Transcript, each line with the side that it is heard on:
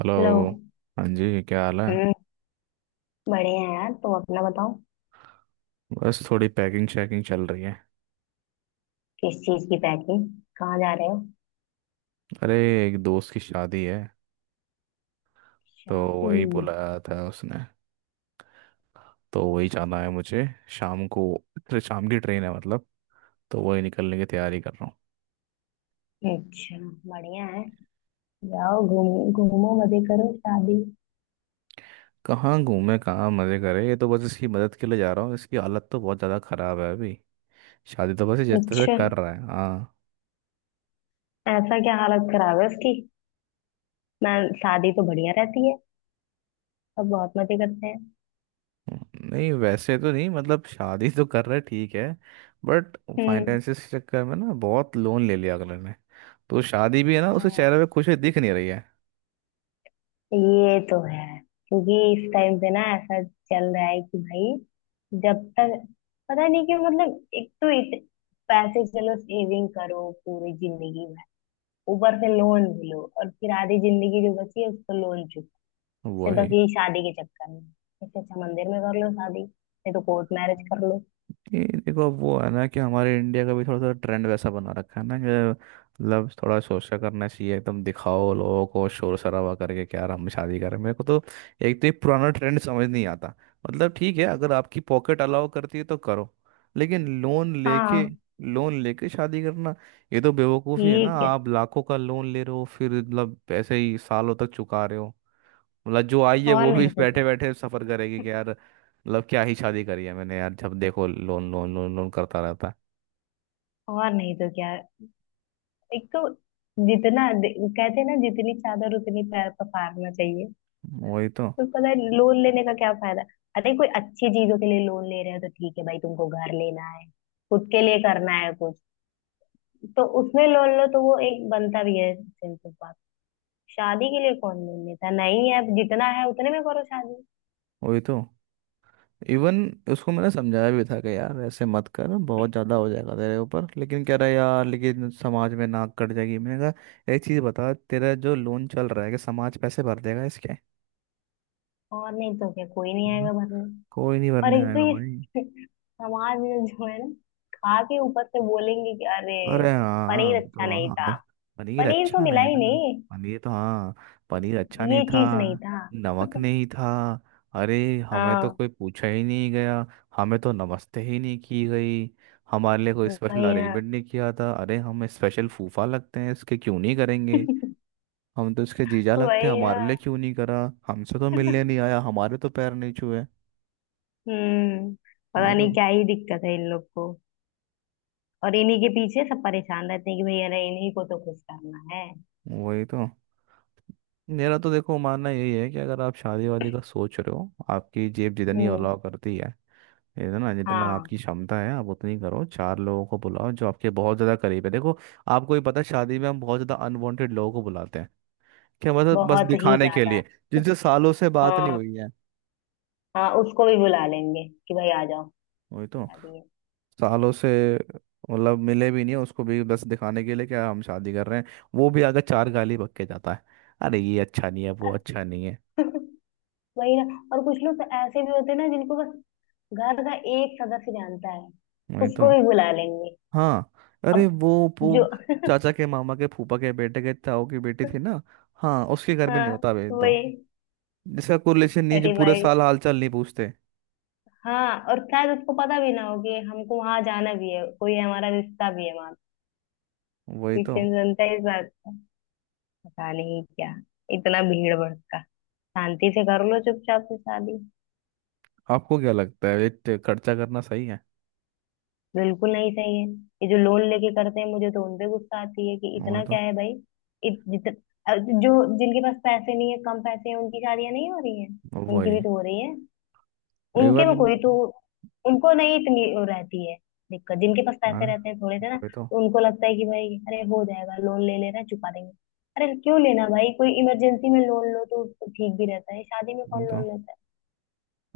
right: Hello.
left: Hello.
right: हाँ जी, क्या हाल है?
left: हम्म। बढ़िया है यार, तुम अपना बताओ।
right: बस थोड़ी पैकिंग शैकिंग चल रही है।
left: किस चीज की पैकिंग? कहाँ जा रहे हो?
right: अरे, एक दोस्त की शादी है, तो
left: शादी?
right: वही बुलाया था उसने, तो वही जाना है मुझे शाम को। फिर शाम की ट्रेन है मतलब, तो वही निकलने की तैयारी कर रहा हूँ।
left: अच्छा, बढ़िया है। जाओ घूम घूमो, मजे करो शादी।
right: कहाँ घूमे, कहाँ मज़े करे, ये तो बस इसकी मदद के लिए जा रहा हूँ। इसकी हालत तो बहुत ज़्यादा ख़राब है अभी। शादी तो बस ये जैसे तैसे
left: अच्छा,
right: कर रहा है, हाँ।
left: ऐसा क्या हालत खराब है उसकी? मैं, शादी तो बढ़िया रहती है। सब बहुत मजे करते हैं।
right: नहीं, वैसे तो नहीं, मतलब शादी तो कर रहे, ठीक है, बट
left: हम्म।
right: फाइनेंसिस के चक्कर में ना बहुत लोन ले लिया अगले ने। तो शादी भी है ना, उसके
left: हाँ,
right: चेहरे पे खुशी दिख नहीं रही है।
left: ये तो है। क्योंकि इस टाइम पे ना ऐसा चल रहा है कि भाई जब तक, पता नहीं क्यों, मतलब एक तो इत, पैसे चलो सेविंग करो पूरी जिंदगी, ऊपर से लोन भी लो और फिर आधी जिंदगी जो बची है उसको लोन चुक से
right: वही।
left: बस यही शादी के चक्कर में। इससे अच्छा मंदिर में कर लो शादी, नहीं तो कोर्ट मैरिज कर लो।
right: ये देखो, वो है ना कि हमारे इंडिया का भी थोड़ा सा ट्रेंड वैसा बना रखा है ना कि लव थोड़ा सोचा करना चाहिए, एकदम दिखाओ लोगों को, शोर शराबा करके क्या हम शादी करें। मेरे को तो एक तो ये पुराना ट्रेंड समझ नहीं आता। मतलब ठीक है, अगर आपकी पॉकेट अलाउ करती है तो करो, लेकिन लोन लेके,
left: हाँ।
right: लोन लेके शादी करना, ये तो बेवकूफ़ी है
left: ये
right: ना।
left: क्या।
right: आप लाखों का लोन ले रहे हो, फिर मतलब ऐसे ही सालों तक चुका रहे हो। मतलब जो आई है
left: और
right: वो भी
left: नहीं तो क्या।
right: बैठे बैठे सफर करेगी कि यार मतलब क्या ही शादी करी है मैंने, यार जब देखो लोन लोन लोन लोन करता रहता है।
left: और नहीं तो क्या। एक तो जितना कहते हैं ना जितनी चादर उतनी पैर पसारना चाहिए।
right: वही तो।
left: तो पता है लोन लेने का क्या फायदा। अरे कोई अच्छी चीजों के लिए लोन ले रहे हो तो ठीक है भाई, तुमको घर लेना है, खुद के लिए करना है कुछ, तो उसमें लोन लो तो वो एक बनता भी है सेंस ऑफ। शादी के लिए कौन लोन लेता है? नहीं है जितना है उतने में करो शादी।
right: वही तो। इवन उसको मैंने समझाया भी था कि यार ऐसे मत कर, बहुत ज़्यादा हो जाएगा तेरे ऊपर। लेकिन कह रहा है, यार लेकिन समाज में नाक कट जाएगी। मैंने कहा, एक चीज़ बता, तेरा जो लोन चल रहा है कि समाज पैसे भर देगा इसके?
left: और नहीं तो क्या, कोई नहीं
right: हम्म।
left: आएगा भरने।
right: कोई नहीं
left: और
right: भरने
left: एक तो
right: आएगा भाई।
left: ये समाज में जो है ना, खा के ऊपर से बोलेंगे कि अरे
right: अरे हाँ,
left: पनीर
right: वो
left: अच्छा
right: तो
left: नहीं
right: हाँ था।
left: था।
right: पनीर
left: पनीर तो
right: अच्छा
left: मिला
right: नहीं
left: ही
right: था।
left: नहीं।
right: पनीर तो हाँ, पनीर अच्छा नहीं
left: ये
right: था।
left: चीज नहीं था।
right: नमक नहीं था। अरे हमें तो
left: हाँ।
right: कोई पूछा ही नहीं गया। हमें तो नमस्ते ही नहीं की गई। हमारे लिए कोई स्पेशल
left: वही ना।
right: अरेंजमेंट नहीं किया था। अरे हम स्पेशल फूफा लगते हैं इसके, क्यों नहीं करेंगे? हम तो इसके जीजा लगते हैं,
left: वही
right: हमारे लिए
left: ना।
right: क्यों नहीं करा? हमसे तो मिलने नहीं आया, हमारे तो पैर नहीं छुए।
left: हम्म। पता
right: वही
left: नहीं
right: तो।
left: क्या ही दिक्कत है इन लोग को। और इन्हीं के पीछे सब परेशान रहते हैं कि भैया अरे इन्हीं को तो खुश करना है।
right: वही तो। मेरा तो देखो मानना यही है कि अगर आप शादी वादी का सोच रहे हो, आपकी जेब जितनी
left: हम्म।
right: अलाउ करती है ना, जितना
left: हाँ।
right: आपकी क्षमता है, आप उतनी करो। चार लोगों को बुलाओ जो आपके बहुत ज़्यादा करीब है, देखो। आपको ही पता है, शादी में हम बहुत ज़्यादा अनवांटेड लोगों को बुलाते हैं। क्या मतलब, बस
left: बहुत ही
right: दिखाने के
left: ज्यादा।
right: लिए, जिनसे सालों से बात नहीं
left: हाँ।
right: हुई है।
left: हाँ उसको भी बुला लेंगे कि भाई आ जाओ,
right: वही तो।
left: शादी है।
right: सालों से मतलब मिले भी नहीं है, उसको भी बस दिखाने के लिए क्या हम शादी कर रहे हैं? वो भी अगर चार गाली बक के जाता है, अरे ये अच्छा नहीं है, वो अच्छा नहीं है।
left: वही ना। और कुछ लोग तो ऐसे भी होते हैं ना जिनको बस घर का एक सदस्य जानता है,
right: वही
left: उसको
right: तो।
left: भी बुला लेंगे।
right: हाँ, अरे
left: अब
right: वो
left: जो,
right: चाचा के मामा के फूफा के बेटे के ताऊ की बेटी थी ना, हाँ उसके घर में नहीं
left: हाँ
right: होता, भेज दो।
left: वही।
right: जिसका कोरिलेशन नहीं है, जो
left: अरे
right: पूरे
left: भाई,
right: साल हालचाल नहीं पूछते।
left: हाँ और शायद उसको पता भी ना हो कि हमको वहां जाना भी है, कोई हमारा रिश्ता भी है वहां।
right: वही तो।
left: क्रिश्चियन बनता है इस बात का, पता नहीं क्या। इतना भीड़ भड़का, शांति से कर लो चुपचाप से शादी।
right: आपको क्या लगता है ये खर्चा करना सही है?
left: बिल्कुल नहीं सही है ये जो लोन लेके करते हैं, मुझे तो उनपे गुस्सा आती है कि
right: वही
left: इतना
right: तो।
left: क्या है भाई। इत, जित, जो जिनके पास पैसे नहीं है कम पैसे हैं उनकी शादियां नहीं हो रही हैं? उनकी
right: वही।
left: भी तो हो रही है। उनके
right: इवन
left: में कोई तो, उनको नहीं इतनी वो रहती है दिक्कत। जिनके पास
right: अरे
left: पैसे रहते हैं थोड़े से ना
right: वही तो।
left: तो उनको लगता है कि भाई अरे हो जाएगा, लोन ले लेना चुका देंगे। अरे क्यों लेना भाई, कोई इमरजेंसी में लोन लो तो ठीक भी रहता है, शादी में
right: वही
left: कौन
right: तो।
left: लोन लेता है।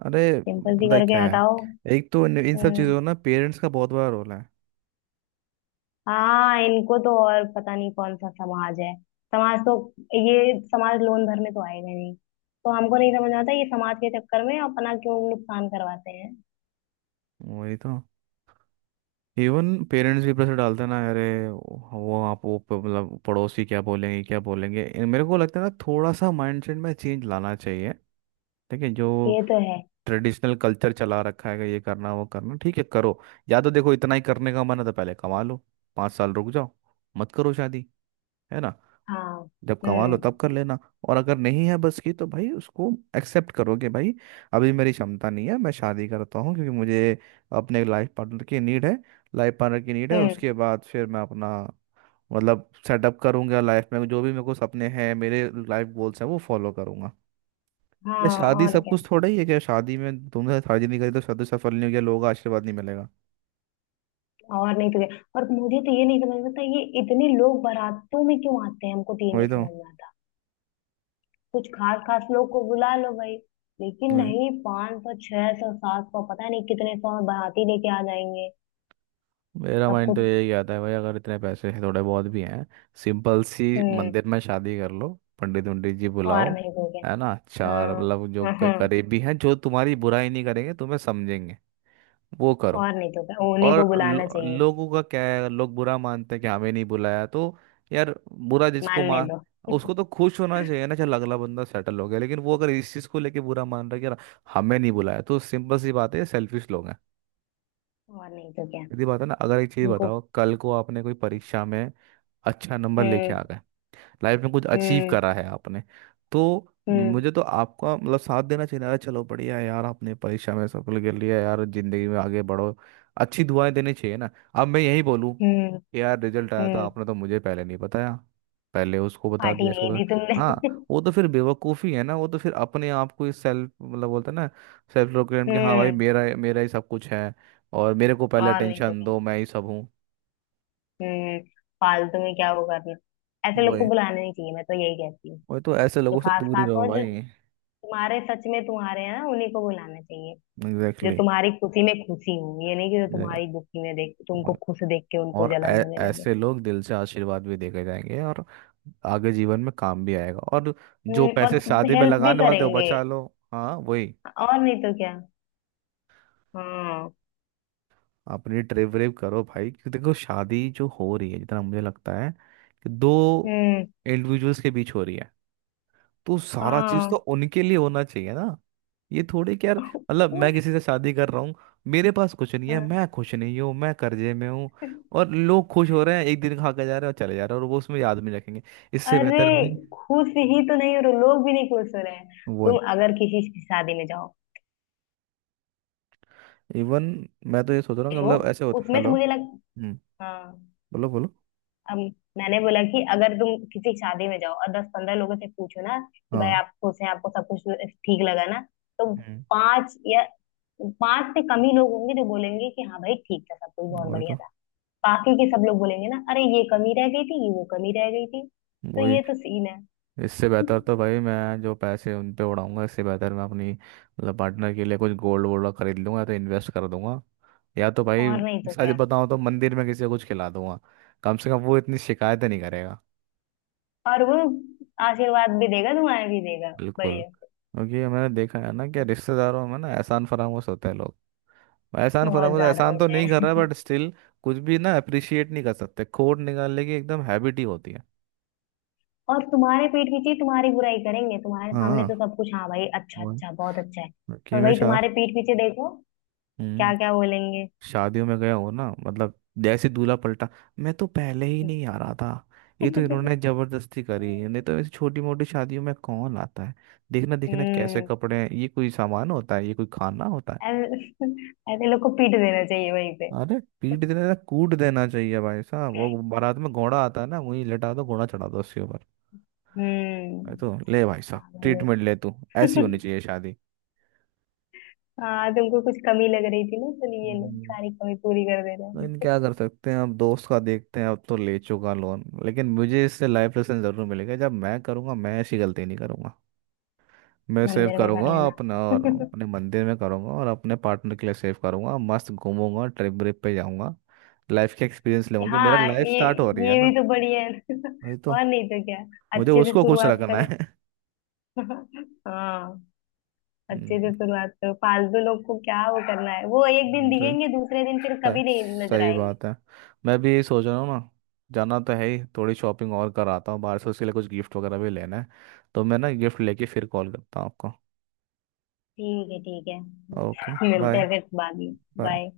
right: अरे
left: सिंपल सी
right: पता है
left: करके
right: क्या है,
left: हटाओ।
right: एक तो इन इन सब
left: हम्म।
right: चीज़ों में ना पेरेंट्स का बहुत बड़ा रोल है।
left: हाँ इनको तो और पता नहीं कौन सा समाज है। समाज तो, ये समाज लोन भरने तो आएगा ही नहीं, तो हमको नहीं समझ आता ये समाज के चक्कर में अपना क्यों नुकसान करवाते हैं।
right: वही तो। इवन पेरेंट्स भी प्रेशर डालते हैं ना। अरे वो आप वो प- मतलब पड़ोसी क्या बोलेंगे, क्या बोलेंगे, मेरे को लगता है ना थोड़ा सा माइंडसेट में चेंज लाना चाहिए। ठीक है, जो
left: ये तो है।
right: ट्रेडिशनल कल्चर चला रखा है कि ये करना, वो करना, ठीक है करो। या तो देखो इतना ही करने का मन है तो पहले कमा लो, पाँच साल रुक जाओ, मत करो शादी, है ना।
left: हाँ।
right: जब कमा लो
left: हम्म।
right: तब कर लेना। और अगर नहीं है बस की तो भाई उसको एक्सेप्ट करो कि भाई अभी मेरी क्षमता नहीं है। मैं शादी करता हूँ क्योंकि मुझे अपने लाइफ पार्टनर की नीड है। लाइफ पार्टनर की नीड है,
left: हम्म।
right: उसके बाद फिर मैं अपना मतलब सेटअप करूंगा लाइफ में। जो भी मेरे को सपने हैं, मेरे लाइफ गोल्स हैं, वो फॉलो करूंगा। क्या
left: हाँ
right: शादी
left: और
right: सब
left: क्या।
right: कुछ थोड़ा ही है? क्या शादी में, तुमने शादी नहीं करी तो शादी सफल नहीं होगी, लोगों का आशीर्वाद नहीं मिलेगा?
left: और नहीं तो क्या, और मुझे तो ये नहीं समझ में आता ये इतने लोग बारातों में क्यों आते हैं, हमको तो ये
right: वही
left: नहीं समझ में आता। कुछ खास खास लोग को बुला लो भाई, लेकिन
right: तो।
left: नहीं पाँच सौ छह सौ सात सौ पता नहीं कितने सौ बाराती लेके आ जाएंगे।
right: मेरा
left: सब
right: माइंड तो
left: कुछ,
right: यही आता है भाई, अगर इतने पैसे हैं, थोड़े बहुत भी हैं, सिंपल सी
left: हम्म।
right: मंदिर में शादी कर लो। पंडित पंडित जी
left: और
right: बुलाओ,
left: नहीं तो
right: है
left: क्या।
right: ना। चार मतलब जो
left: हाँ, हाँ,
right: करीबी हैं, जो तुम्हारी बुराई नहीं करेंगे, तुम्हें समझेंगे, वो करो।
left: और नहीं तो क्या, उन्हीं को
right: और
left: बुलाना
right: लो,
left: चाहिए।
right: लोगों का क्या है, लोग बुरा मानते हैं कि हमें नहीं बुलाया तो। यार, बुरा जिसको
left: मानने
right: मान,
left: दो।
right: उसको तो खुश होना चाहिए ना, चल अगला बंदा सेटल हो गया। लेकिन वो अगर इस चीज़ को लेके बुरा मान रहा है कि यार हमें नहीं बुलाया, तो सिंपल सी बात है, सेल्फिश लोग हैं।
left: और नहीं तो क्या।
right: सीधी बात है ना, अगर एक चीज़
left: उनको,
right: बताओ, कल को आपने कोई परीक्षा में अच्छा नंबर लेके
left: हम्म।
right: आ गए, लाइफ में कुछ अचीव
left: हम्म।
right: करा है आपने, तो
left: हम्म।
right: मुझे तो आपका मतलब साथ देना चाहिए ना। अरे चलो बढ़िया है यार, आपने परीक्षा में सफल कर लिया, यार जिंदगी में आगे बढ़ो, अच्छी दुआएं देनी चाहिए ना। अब मैं यही बोलूं
left: हम्म।
right: कि यार रिजल्ट आया था,
left: हम्म।
right: आपने तो मुझे पहले नहीं बताया, पहले उसको बता
left: पार्टी
right: दिया, इसको
left: नहीं दी
right: बता।
left: तुमने।
right: हाँ, वो तो फिर बेवकूफ़ी है ना। वो तो फिर अपने आप को इस सेल्फ मतलब बोलते हैं ना, सेल्फ प्रोक्लेम, कि हाँ भाई
left: हम्म।
right: मेरा मेरा ही सब कुछ है और मेरे को पहले
left: और नहीं तो
right: अटेंशन
left: क्या।
right: दो, मैं ही सब हूँ।
left: हम्म। फालतू में क्या वो करना। ऐसे
right: वो
left: लोग को
right: है,
left: बुलाना नहीं चाहिए, मैं तो यही कहती हूँ।
right: वो तो ऐसे
left: तो
right: लोगों से
left: खास
right: दूर ही
left: खास
right: रहो
left: और जो
right: भाई।
left: तुम्हारे सच में तुम्हारे हैं ना उन्हीं को बुलाना चाहिए। जो
right: एग्जैक्टली।
left: तुम्हारी खुशी में खुशी हो, ये नहीं कि जो तुम्हारी दुखी में देख, तुमको
right: और
left: खुश देख के उनको जलन होने लगे।
right: ऐसे लोग दिल से आशीर्वाद भी देके जाएंगे और आगे जीवन में काम भी आएगा और जो
left: और
right: पैसे शादी में
left: हेल्प भी
right: लगाने वाले थे वो
left: करेंगे।
right: बचा लो। हाँ वही।
left: और नहीं तो क्या। हाँ।
right: अपनी ट्रिप व्रिप करो भाई, क्योंकि देखो शादी जो हो रही है, जितना मुझे लगता है कि दो
left: हम्म।
right: इंडिविजुअल्स के बीच हो रही है, तो सारा चीज तो
left: हाँ।
right: उनके लिए होना चाहिए ना। ये थोड़े कि यार मतलब मैं किसी से शादी कर रहा हूँ, मेरे पास कुछ नहीं है,
left: हाँ।
right: मैं खुश नहीं हूँ, मैं कर्जे में हूँ, और लोग खुश हो रहे हैं, एक दिन खा के जा रहे हैं और चले जा रहे हैं, और वो उसमें याद नहीं रखेंगे। इससे
left: अरे
right: बेहतर भी
left: खुश ही तो नहीं हो रहे, लोग भी नहीं खुश हो रहे हैं।
right: वो
left: तुम अगर किसी की शादी में जाओ,
right: इवन मैं तो ये सोच रहा हूँ कि
left: देखो
right: मतलब ऐसे होता।
left: उसमें तो
right: हेलो?
left: मुझे लग,
right: हम्म।
left: हाँ।
right: बोलो बोलो।
left: अब मैंने बोला कि अगर तुम किसी की शादी में जाओ और दस पंद्रह लोगों से पूछो ना कि भाई
right: हाँ।
left: आप खुश हैं, आपको सब कुछ ठीक लगा ना, तो
right: हम्म।
left: पांच या पांच से कम ही लोग होंगे जो बोलेंगे कि हाँ भाई ठीक था, सब कुछ बहुत
right: वही
left: बढ़िया
right: तो।
left: था। बाकी के सब लोग बोलेंगे ना अरे ये कमी रह गई थी वो कमी रह गई थी, तो
right: वही।
left: ये तो सीन है।
right: इससे बेहतर तो भाई मैं जो पैसे उन पे उड़ाऊंगा, इससे बेहतर मैं अपनी मतलब पार्टनर के लिए कुछ गोल्ड वोल्ड खरीद लूंगा, तो इन्वेस्ट कर दूंगा, या तो भाई
left: और नहीं तो
right: सच
left: क्या।
right: बताऊं तो मंदिर में किसी को कुछ खिला दूंगा, कम से कम वो इतनी शिकायतें नहीं करेगा।
left: और वो आशीर्वाद भी देगा, दुआएं भी देगा।
right: बिल्कुल,
left: बढ़िया से।
right: क्योंकि मैंने देखा है ना कि रिश्तेदारों में ना एहसान फरामोश होते हैं लोग। एहसान
left: बहुत
right: फरामोश,
left: ज्यादा
right: एहसान तो
left: होते
right: नहीं कर
left: हैं।
right: रहा, बट स्टिल कुछ भी ना अप्रिशिएट नहीं कर सकते, खोट निकालने की एकदम हैबिट ही होती है।
left: और तुम्हारे पेट पीछे तुम्हारी बुराई करेंगे, तुम्हारे सामने तो
right: हाँ
left: सब कुछ हाँ भाई अच्छा
right: वही।
left: अच्छा बहुत अच्छा है। और
right: हकीम
left: भाई
right: शाह।
left: तुम्हारे पीठ पीछे देखो क्या
right: हम्म।
left: क्या बोलेंगे।
right: शादियों में गया हो ना, मतलब जैसे दूल्हा पलटा, मैं तो पहले ही नहीं आ रहा था, ये तो इन्होंने जबरदस्ती करी, नहीं तो ऐसी छोटी मोटी शादियों में कौन आता है। देखना देखना कैसे
left: हम्म।
right: कपड़े हैं, ये कोई सामान होता है, ये कोई खाना होता है।
left: ऐसे, ऐसे लोग को पीट देना चाहिए वहीं पे।
right: अरे पीट देना था, कूट देना चाहिए भाई साहब, वो बारात में घोड़ा आता है ना, वहीं लटा दो, घोड़ा चढ़ा दो उसके ऊपर।
left: हम्म।
right: भाई तो ले भाई साहब
left: पागल लोग।
right: ट्रीटमेंट ले तू। ऐसी होनी चाहिए शादी।
left: हाँ तुमको कुछ कमी लग रही थी ना, तो ये लो सारी कमी पूरी कर दे रहे
right: लेकिन
left: हैं।
right: क्या कर सकते हैं, अब दोस्त का देखते हैं, अब तो ले चुका लोन, लेकिन मुझे इससे लाइफ लेसन जरूर मिलेगा। जब मैं करूँगा, मैं ऐसी गलती नहीं करूँगा। मैं सेव
left: मंदिर में कर
right: करूँगा
left: लेना।
right: अपना, और अपने मंदिर में करूँगा, और अपने पार्टनर के लिए सेव करूँगा, मस्त घूमूंगा, ट्रिप व्रिप पे जाऊँगा, लाइफ के एक्सपीरियंस लूंगा, कि मेरा
left: हाँ
right: लाइफ
left: ये
right: स्टार्ट हो रही है
left: ये भी
right: ना।
left: तो बढ़िया है ना।
right: वही तो,
left: और नहीं तो क्या।
right: मुझे
left: अच्छे से
right: उसको खुश
left: शुरुआत
right: रखना
left: करो।
right: है।
left: हाँ। अच्छे से
right: हम्म।
left: शुरुआत करो, फालतू लोग को क्या वो करना है, वो एक दिन
right: तो
left: दिखेंगे दूसरे दिन फिर
right: सही
left: कभी नहीं नजर
right: सही
left: आएंगे।
right: बात है, मैं भी यही सोच रहा हूँ ना, जाना तो है ही, थोड़ी शॉपिंग और कराता हूँ बाहर से, उसके लिए कुछ गिफ्ट वगैरह भी लेना है, तो मैं ना गिफ्ट लेके फिर कॉल करता हूँ आपको।
left: ठीक है ठीक है,
right: ओके।
left: मिलते
right: बाय।
left: हैं फिर बाद में।
right: बाय।
left: बाय।